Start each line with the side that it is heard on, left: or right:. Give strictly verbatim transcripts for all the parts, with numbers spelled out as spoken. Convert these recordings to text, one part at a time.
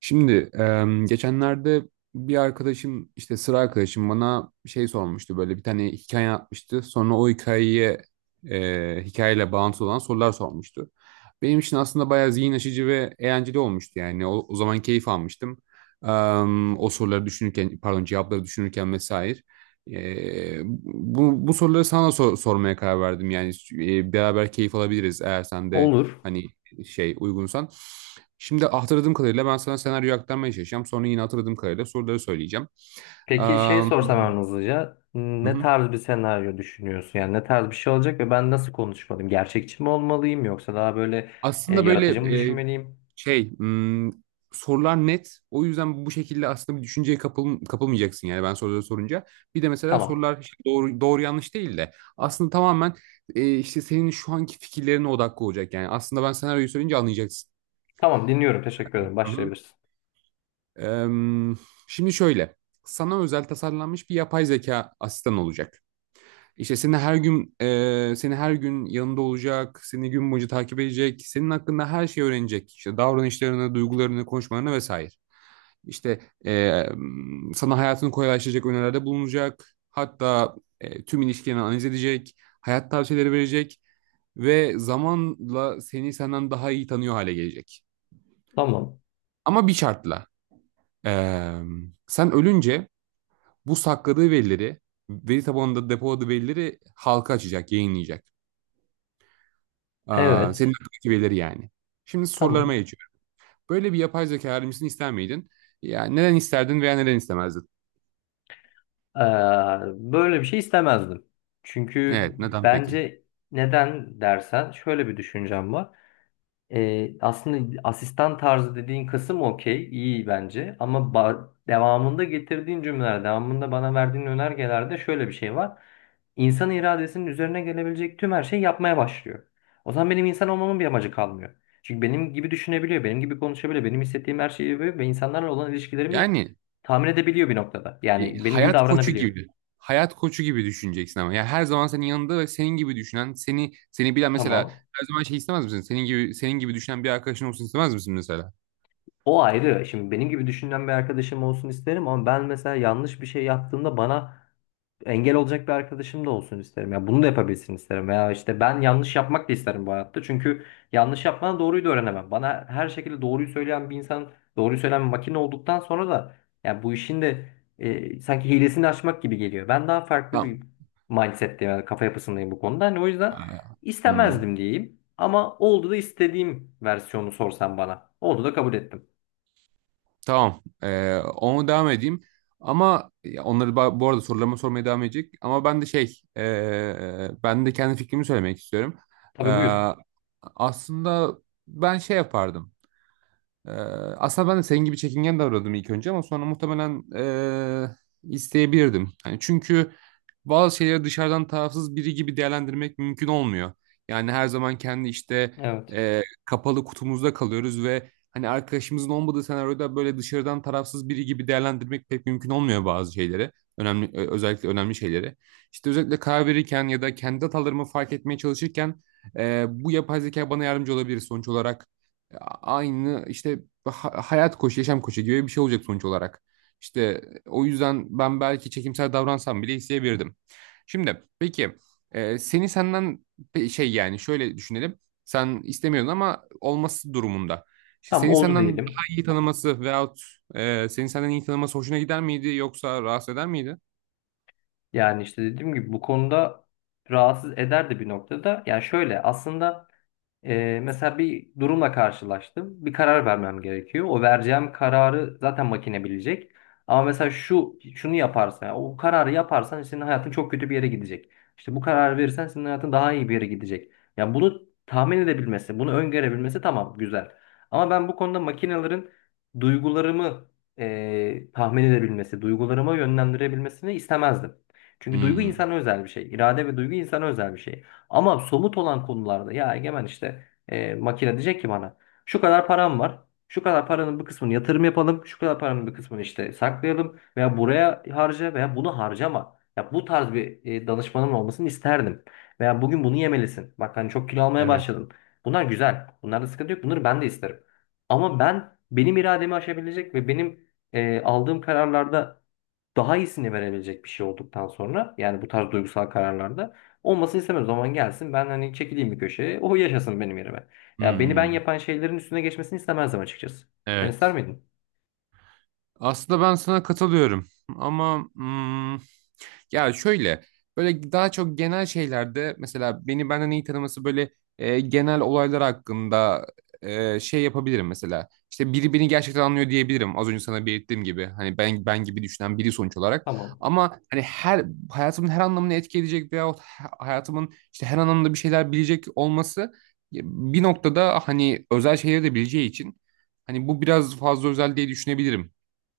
right: Şimdi em, geçenlerde bir arkadaşım işte sıra arkadaşım bana şey sormuştu böyle bir tane hikaye atmıştı. Sonra o hikayeye e, hikayeyle bağlantılı olan sorular sormuştu. Benim için aslında bayağı zihin açıcı ve eğlenceli olmuştu yani. O, o zaman keyif almıştım. Em, o soruları düşünürken pardon cevapları düşünürken vesaire. E, bu, bu soruları sana da sor- sormaya karar verdim yani e, beraber keyif alabiliriz eğer sen de
left: Olur.
right: hani şey uygunsan. Şimdi hatırladığım kadarıyla ben sana senaryoyu aktarmaya çalışacağım. Sonra yine hatırladığım kadarıyla soruları söyleyeceğim. Eee,
left: Peki şey sorsam ben hızlıca
right: hı
left: ne
right: hı.
left: tarz bir senaryo düşünüyorsun? Yani ne tarz bir şey olacak ve ben nasıl konuşmalıyım? Gerçekçi mi olmalıyım yoksa daha böyle e,
right: Aslında böyle
left: yaratıcı mı
right: e,
left: düşünmeliyim?
right: şey hmm, sorular net. O yüzden bu şekilde aslında bir düşünceye kapıl, kapılmayacaksın yani ben soruları sorunca. Bir de mesela
left: Tamam.
right: sorular işte doğru, doğru yanlış değil de aslında tamamen e, işte senin şu anki fikirlerine odaklı olacak yani. Aslında ben senaryoyu söyleyince anlayacaksın.
left: Tamam, dinliyorum. Teşekkür ederim.
right: Hı hı.
left: Başlayabilirsin.
right: Eee, şimdi şöyle sana özel tasarlanmış bir yapay zeka asistan olacak. İşte seni her gün e, seni her gün yanında olacak, seni gün boyunca takip edecek, senin hakkında her şeyi öğrenecek. İşte davranışlarını, duygularını, konuşmalarını vesaire. İşte e, sana hayatını kolaylaştıracak önerilerde bulunacak. Hatta e, tüm ilişkilerini analiz edecek, hayat tavsiyeleri verecek ve zamanla seni senden daha iyi tanıyor hale gelecek.
left: Tamam.
right: Ama bir şartla. e, Sen ölünce bu sakladığı verileri, veri tabanında depoladığı verileri halka açacak, yayınlayacak. Aa,
left: Evet.
right: senin aklına gelir yani. Şimdi sorularıma
left: Tamam.
right: geçiyorum. Böyle bir yapay zeka öğrencisini ister miydin? Yani neden isterdin veya neden istemezdin?
left: Ee, Böyle bir şey istemezdim. Çünkü
right: Evet, neden peki?
left: bence neden dersen şöyle bir düşüncem var. E, aslında asistan tarzı dediğin kısım okey, iyi bence. Ama ba- devamında getirdiğin cümleler, devamında bana verdiğin önergelerde şöyle bir şey var. İnsan iradesinin üzerine gelebilecek tüm her şeyi yapmaya başlıyor. O zaman benim insan olmamın bir amacı kalmıyor. Çünkü benim gibi düşünebiliyor, benim gibi konuşabiliyor, benim hissettiğim her şeyi yapıyor ve insanlarla olan ilişkilerimi
right: Yani
left: tahmin edebiliyor bir noktada.
right: e,
left: Yani benim gibi
right: hayat koçu
left: davranabiliyor.
right: gibi. Hayat koçu gibi düşüneceksin ama. Yani her zaman senin yanında ve senin gibi düşünen, seni seni bilen mesela
left: Tamam.
right: her zaman şey istemez misin? Senin gibi senin gibi düşünen bir arkadaşın olsun istemez misin mesela?
left: O ayrı. Şimdi benim gibi düşünen bir arkadaşım olsun isterim ama ben mesela yanlış bir şey yaptığımda bana engel olacak bir arkadaşım da olsun isterim. Ya bunu da yapabilsin isterim. Veya işte ben yanlış yapmak da isterim bu hayatta. Çünkü yanlış yapmadan doğruyu da öğrenemem. Bana her şekilde doğruyu söyleyen bir insan, doğruyu söyleyen bir makine olduktan sonra da ya bu işin de e, sanki hilesini açmak gibi geliyor. Ben daha farklı
right: Tamam.
left: bir mindset'teyim, yani kafa yapısındayım bu konuda. Hani o yüzden
right: Aa, hmm.
left: istemezdim diyeyim. Ama oldu da istediğim versiyonu sorsan bana. Oldu da kabul ettim.
right: Tamam. Ee, onu devam edeyim. Ama ya onları ba- bu arada sorularımı sormaya devam edecek. Ama ben de şey, ee, ben de kendi fikrimi söylemek istiyorum.
left: Tabii, buyur.
right: Ee, aslında ben şey yapardım. Ee, aslında ben de senin gibi çekingen davranıyordum ilk önce ama sonra muhtemelen ee, isteyebilirdim. Hani çünkü bazı şeyleri dışarıdan tarafsız biri gibi değerlendirmek mümkün olmuyor. Yani her zaman kendi işte
left: Evet.
right: ee, kapalı kutumuzda kalıyoruz ve hani arkadaşımızın olmadığı senaryoda böyle dışarıdan tarafsız biri gibi değerlendirmek pek mümkün olmuyor bazı şeyleri. Önemli, ö- özellikle önemli şeyleri. İşte özellikle karar verirken ya da kendi hatalarımı fark etmeye çalışırken ee, bu yapay zeka bana yardımcı olabilir sonuç olarak aynı işte ha- hayat koçu, yaşam koçu gibi bir şey olacak sonuç olarak. İşte o yüzden ben belki çekimsel davransam bile isteyebilirdim. Şimdi peki e, seni senden pe- şey yani şöyle düşünelim. Sen istemiyordun ama olması durumunda. İşte
left: Tamam,
right: seni
left: oldu
right: senden daha
left: diyelim.
right: iyi tanıması veyahut e, seni senden iyi tanıması hoşuna gider miydi yoksa rahatsız eder miydi?
left: Yani işte dediğim gibi bu konuda rahatsız eder de bir noktada. Yani şöyle aslında ee, mesela bir durumla karşılaştım. Bir karar vermem gerekiyor. O vereceğim kararı zaten makine bilecek. Ama mesela şu şunu yaparsan, yani o kararı yaparsan senin hayatın çok kötü bir yere gidecek. İşte bu kararı verirsen senin hayatın daha iyi bir yere gidecek. Yani bunu tahmin edebilmesi, bunu öngörebilmesi tamam, güzel. Ama ben bu konuda makinelerin duygularımı eee, tahmin edebilmesi, duygularıma yönlendirebilmesini istemezdim. Çünkü duygu
right: Hmm,
left: insana özel bir şey. İrade ve duygu insana özel bir şey. Ama somut olan konularda ya Egemen işte e, makine diyecek ki bana şu kadar param var. Şu kadar paranın bir kısmını yatırım yapalım. Şu kadar paranın bir kısmını işte saklayalım. Veya buraya harca veya bunu harcama. Ya bu tarz bir e, danışmanım olmasını isterdim. Veya bugün bunu yemelisin. Bak hani çok kilo almaya
right: evet.
left: başladın. Bunlar güzel. Bunlarda sıkıntı yok. Bunları ben de isterim. Ama ben benim irademi aşabilecek ve benim e, aldığım kararlarda daha iyisini verebilecek bir şey olduktan sonra yani bu tarz duygusal kararlarda olmasını istemem. O zaman gelsin, ben hani çekileyim bir köşeye. O yaşasın benim yerime. Ya beni ben
right: Hmm,
left: yapan şeylerin üstüne geçmesini istemezdim açıkçası. Sen ister
right: evet.
left: miydin?
right: Aslında ben sana katılıyorum ama hmm, ya şöyle böyle daha çok genel şeylerde mesela beni benden iyi tanıması böyle e, genel olaylar hakkında e, şey yapabilirim mesela. İşte biri beni gerçekten anlıyor diyebilirim. Az önce sana belirttiğim gibi hani ben ben gibi düşünen biri sonuç olarak
left: Tamam.
right: ama hani her hayatımın her anlamını etki edecek veyahut ha- hayatımın işte her anlamda bir şeyler bilecek olması bir noktada hani özel şeyleri de bileceği için hani bu biraz fazla özel diye düşünebilirim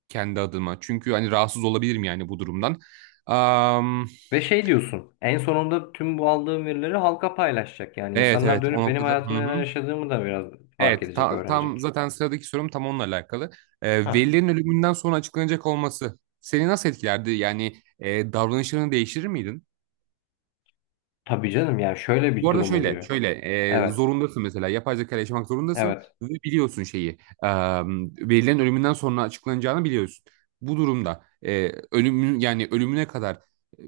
right: kendi adıma. Çünkü hani rahatsız olabilirim yani bu durumdan. Am,
left: Ve şey diyorsun, en sonunda tüm bu aldığım verileri halka paylaşacak. Yani
right: evet
left: insanlar
right: evet o
left: dönüp benim
right: noktada. Hı
left: hayatımda neler
right: hı.
left: yaşadığımı da biraz fark
right: Evet
left: edecek,
right: ta- tam
left: öğrenecek.
right: zaten sıradaki sorum tam onunla alakalı. Ee,
left: Ha.
right: velilerin ölümünden sonra açıklanacak olması seni nasıl etkilerdi? Yani e, davranışlarını değiştirir miydin?
left: Tabii canım, yani şöyle bir
right: Bu arada
left: durum
right: şöyle,
left: oluyor.
right: şöyle e,
left: Evet.
right: zorundasın mesela yapay zeka ile yaşamak zorundasın
left: Evet.
right: ve biliyorsun şeyi e, verilerin ölümünden sonra açıklanacağını biliyorsun. Bu durumda e, ölümün yani ölümüne kadar e,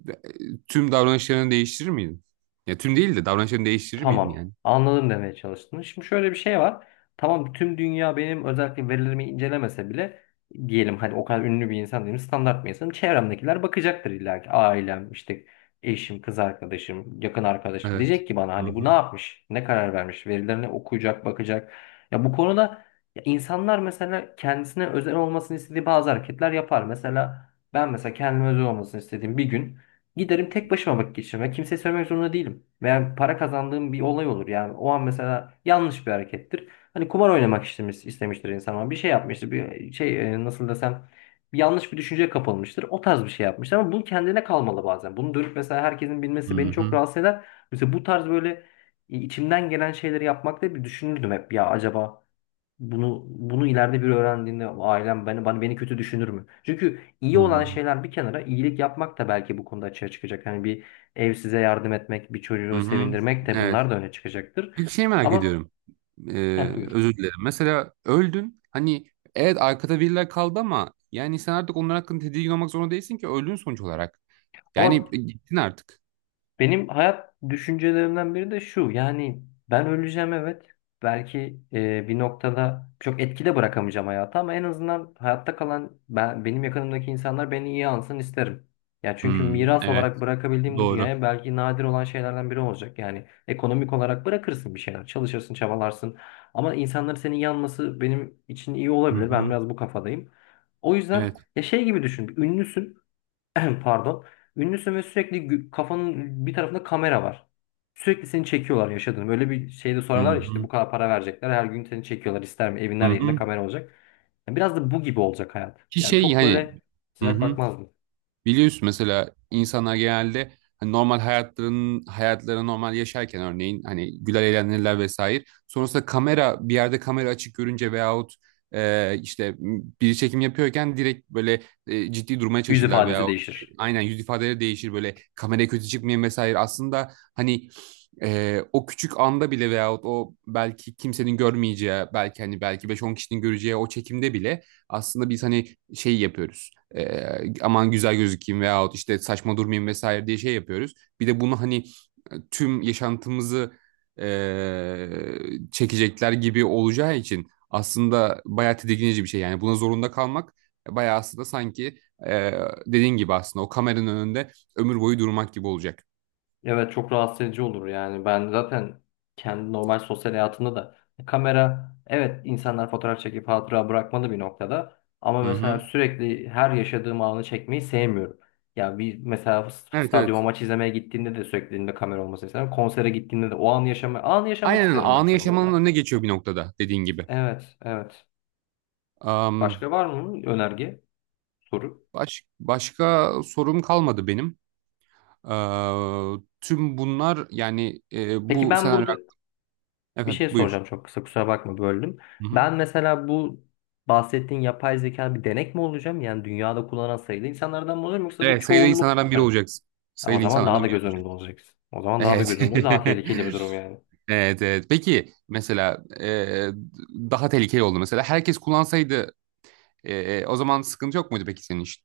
right: tüm davranışlarını değiştirir miydin? Ya tüm değil de davranışlarını değiştirir miydin
left: Tamam.
right: yani?
left: Anladım, demeye çalıştın. Şimdi şöyle bir şey var. Tamam, tüm dünya benim özellikle verilerimi incelemese bile diyelim, hani o kadar ünlü bir insan değilim, standart bir insanım. Çevremdekiler bakacaktır illa ki. Ailem işte eşim, kız arkadaşım, yakın arkadaşım
right: Evet.
left: diyecek ki bana,
right: Hı
left: hani bu ne
right: hı.
left: yapmış? Ne karar vermiş? Verilerini okuyacak, bakacak. Ya bu konuda ya insanlar mesela kendisine özel olmasını istediği bazı hareketler yapar. Mesela ben mesela kendime özel olmasını istediğim bir gün giderim tek başıma vakit geçirmek. Kimseye söylemek zorunda değilim. Veya para kazandığım bir olay olur. Yani o an mesela yanlış bir harekettir. Hani kumar oynamak istemiş, istemiştir insan ama bir şey yapmıştır. Bir şey e, nasıl desem bir yanlış bir düşünceye kapılmıştır. O tarz bir şey yapmıştır ama bu kendine kalmalı bazen. Bunu dönüp mesela herkesin
right: Hı
left: bilmesi beni çok
right: hı.
left: rahatsız eder. Mesela bu tarz böyle e, içimden gelen şeyleri yapmakta bir düşünürdüm hep ya, acaba bunu bunu ileride bir öğrendiğinde ailem beni bana beni kötü düşünür mü? Çünkü
right: Hı
left: iyi olan
right: hı.
left: şeyler bir kenara, iyilik yapmak da belki bu konuda açığa çıkacak. Hani bir ev size yardım etmek, bir çocuğu
right: Hı hı.
left: sevindirmek de,
right: Evet.
left: bunlar da öne çıkacaktır.
right: Peki şey merak
left: Ama
right: ediyorum. Ee,
left: heh, buyur.
right: özür dilerim. Mesela öldün. Hani evet arkada biriler kaldı ama yani sen artık onlar hakkında tedirgin olmak zorunda değilsin ki öldün sonuç olarak. Yani
left: Ama
right: gittin artık.
left: benim hayat düşüncelerimden biri de şu. Yani ben öleceğim, evet. Belki e, bir noktada çok etkide bırakamayacağım hayata ama en azından hayatta kalan ben, benim yakınımdaki insanlar beni iyi ansın isterim. Ya çünkü
right: Hmm,
left: miras
right: evet.
left: olarak bırakabildiğim bu
right: Doğru.
left: dünyaya belki nadir olan şeylerden biri olacak. Yani ekonomik olarak bırakırsın bir şeyler, çalışırsın, çabalarsın. Ama insanların senin yanması benim için iyi
right: Hı
left: olabilir. Ben
right: hı.
left: biraz bu kafadayım. O yüzden
right: Evet.
left: ya şey gibi düşün. Bir ünlüsün. Pardon. Ünlüsün ve sürekli gü- kafanın bir tarafında kamera var. Sürekli seni çekiyorlar yaşadığını. Böyle bir şeyde
right: Hı
left: sorarlar ya, işte bu
right: hı.
left: kadar para verecekler. Her gün seni çekiyorlar. İster mi? Evin
right: Hı
left: her yerinde
right: hı.
left: kamera olacak. Yani biraz da bu gibi olacak hayat.
right: Ki
left: Yani
right: şey
left: çok
right: hani
left: böyle
right: hı
left: sıcak
right: hı.
left: bakmazdım.
right: Biliyorsun mesela insanlar genelde hani normal hayatlarının hayatları normal yaşarken örneğin hani güler eğlenirler vesaire. Sonrasında kamera bir yerde kamera açık görünce veyahut e, işte m, biri çekim yapıyorken direkt böyle e, ciddi durmaya
left: Yüz
right: çalışırlar
left: ifadesi
right: veyahut şey-
left: değişir.
right: aynen yüz ifadeleri değişir böyle kameraya kötü çıkmayın vesaire. Aslında hani e, o küçük anda bile veyahut o belki kimsenin görmeyeceği belki hani belki beş on kişinin göreceği o çekimde bile aslında biz hani şey yapıyoruz e, aman güzel gözükeyim veyahut işte saçma durmayayım vesaire diye şey yapıyoruz. Bir de bunu hani e, tüm yaşantımızı e, çekecekler gibi olacağı için aslında bayağı tedirginici bir şey. Yani buna zorunda kalmak bayağı aslında sanki e, dediğin gibi aslında o kameranın önünde ömür boyu durmak gibi olacak.
left: Evet, çok rahatsız edici olur yani. Ben zaten kendi normal sosyal hayatımda da kamera, evet insanlar fotoğraf çekip hatıra bırakmalı bir noktada ama
right: Hı
left: mesela
right: hı.
left: sürekli her yaşadığım anı çekmeyi sevmiyorum. Ya bir mesela s-
right: Evet,
left: stadyuma
right: evet.
left: maç izlemeye gittiğinde de sürekli elimde kamera olmasını isterim. Konsere gittiğimde de o anı yaşama anı yaşamak
right: Aynen
left: isterim ben
right: anı yaşamanın
left: çoğunlukla.
right: önüne geçiyor bir noktada dediğin gibi.
left: Evet, evet.
right: Am,
left: Başka var mı önerge, soru?
right: baş, başka sorum kalmadı benim. Ee, tüm bunlar yani e,
left: Peki
right: bu
left: ben
right: senaryo...
left: burada bir şey
right: Evet buyur.
left: soracağım, çok kısa, kusura bakma, böldüm.
right: Hı hı.
left: Ben mesela bu bahsettiğin yapay zeka bir denek mi olacağım? Yani dünyada kullanan sayılı insanlardan mı olacağım yoksa bu
right: Evet sayılı
left: çoğunluk bir
right: insanlardan biri
left: taraf?
right: olacaksın.
left: Ya o
right: Sayılı
left: zaman daha
right: insanlardan
left: da
right: biri
left: göz önünde
right: olacaksın.
left: olacaksın. O zaman daha da
right: Evet.
left: göz önünde, daha tehlikeli bir durum yani.
right: Evet, evet. Peki mesela e, daha tehlikeli oldu mesela. Herkes kullansaydı e, e, o zaman sıkıntı yok muydu peki senin için?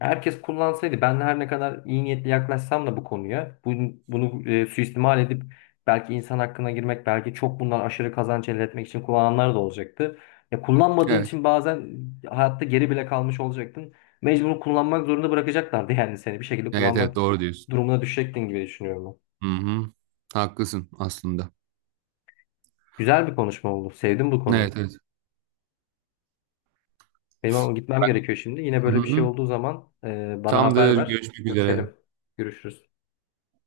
left: Herkes kullansaydı ben her ne kadar iyi niyetli yaklaşsam da bu konuya bunu, bunu e, suistimal edip belki insan hakkına girmek, belki çok bundan aşırı kazanç elde etmek için kullananlar da olacaktı. Ya kullanmadığın
right: Evet.
left: için bazen hayatta geri bile kalmış olacaktın. Mecbur kullanmak zorunda bırakacaklardı yani, seni bir şekilde
right: Evet,
left: kullanmak
right: evet, doğru diyorsun.
left: durumuna düşecektin gibi düşünüyorum ben.
right: Hı hı. Haklısın aslında.
left: Güzel bir konuşma oldu. Sevdim bu konuyu.
right: Evet, evet.
left: Benim ama gitmem gerekiyor şimdi. Yine
right: Hı
left: böyle bir şey
right: hı.
left: olduğu zaman e, bana haber
right: Tamamdır.
left: ver.
right: Görüşmek üzere.
left: Görüşelim. Görüşürüz.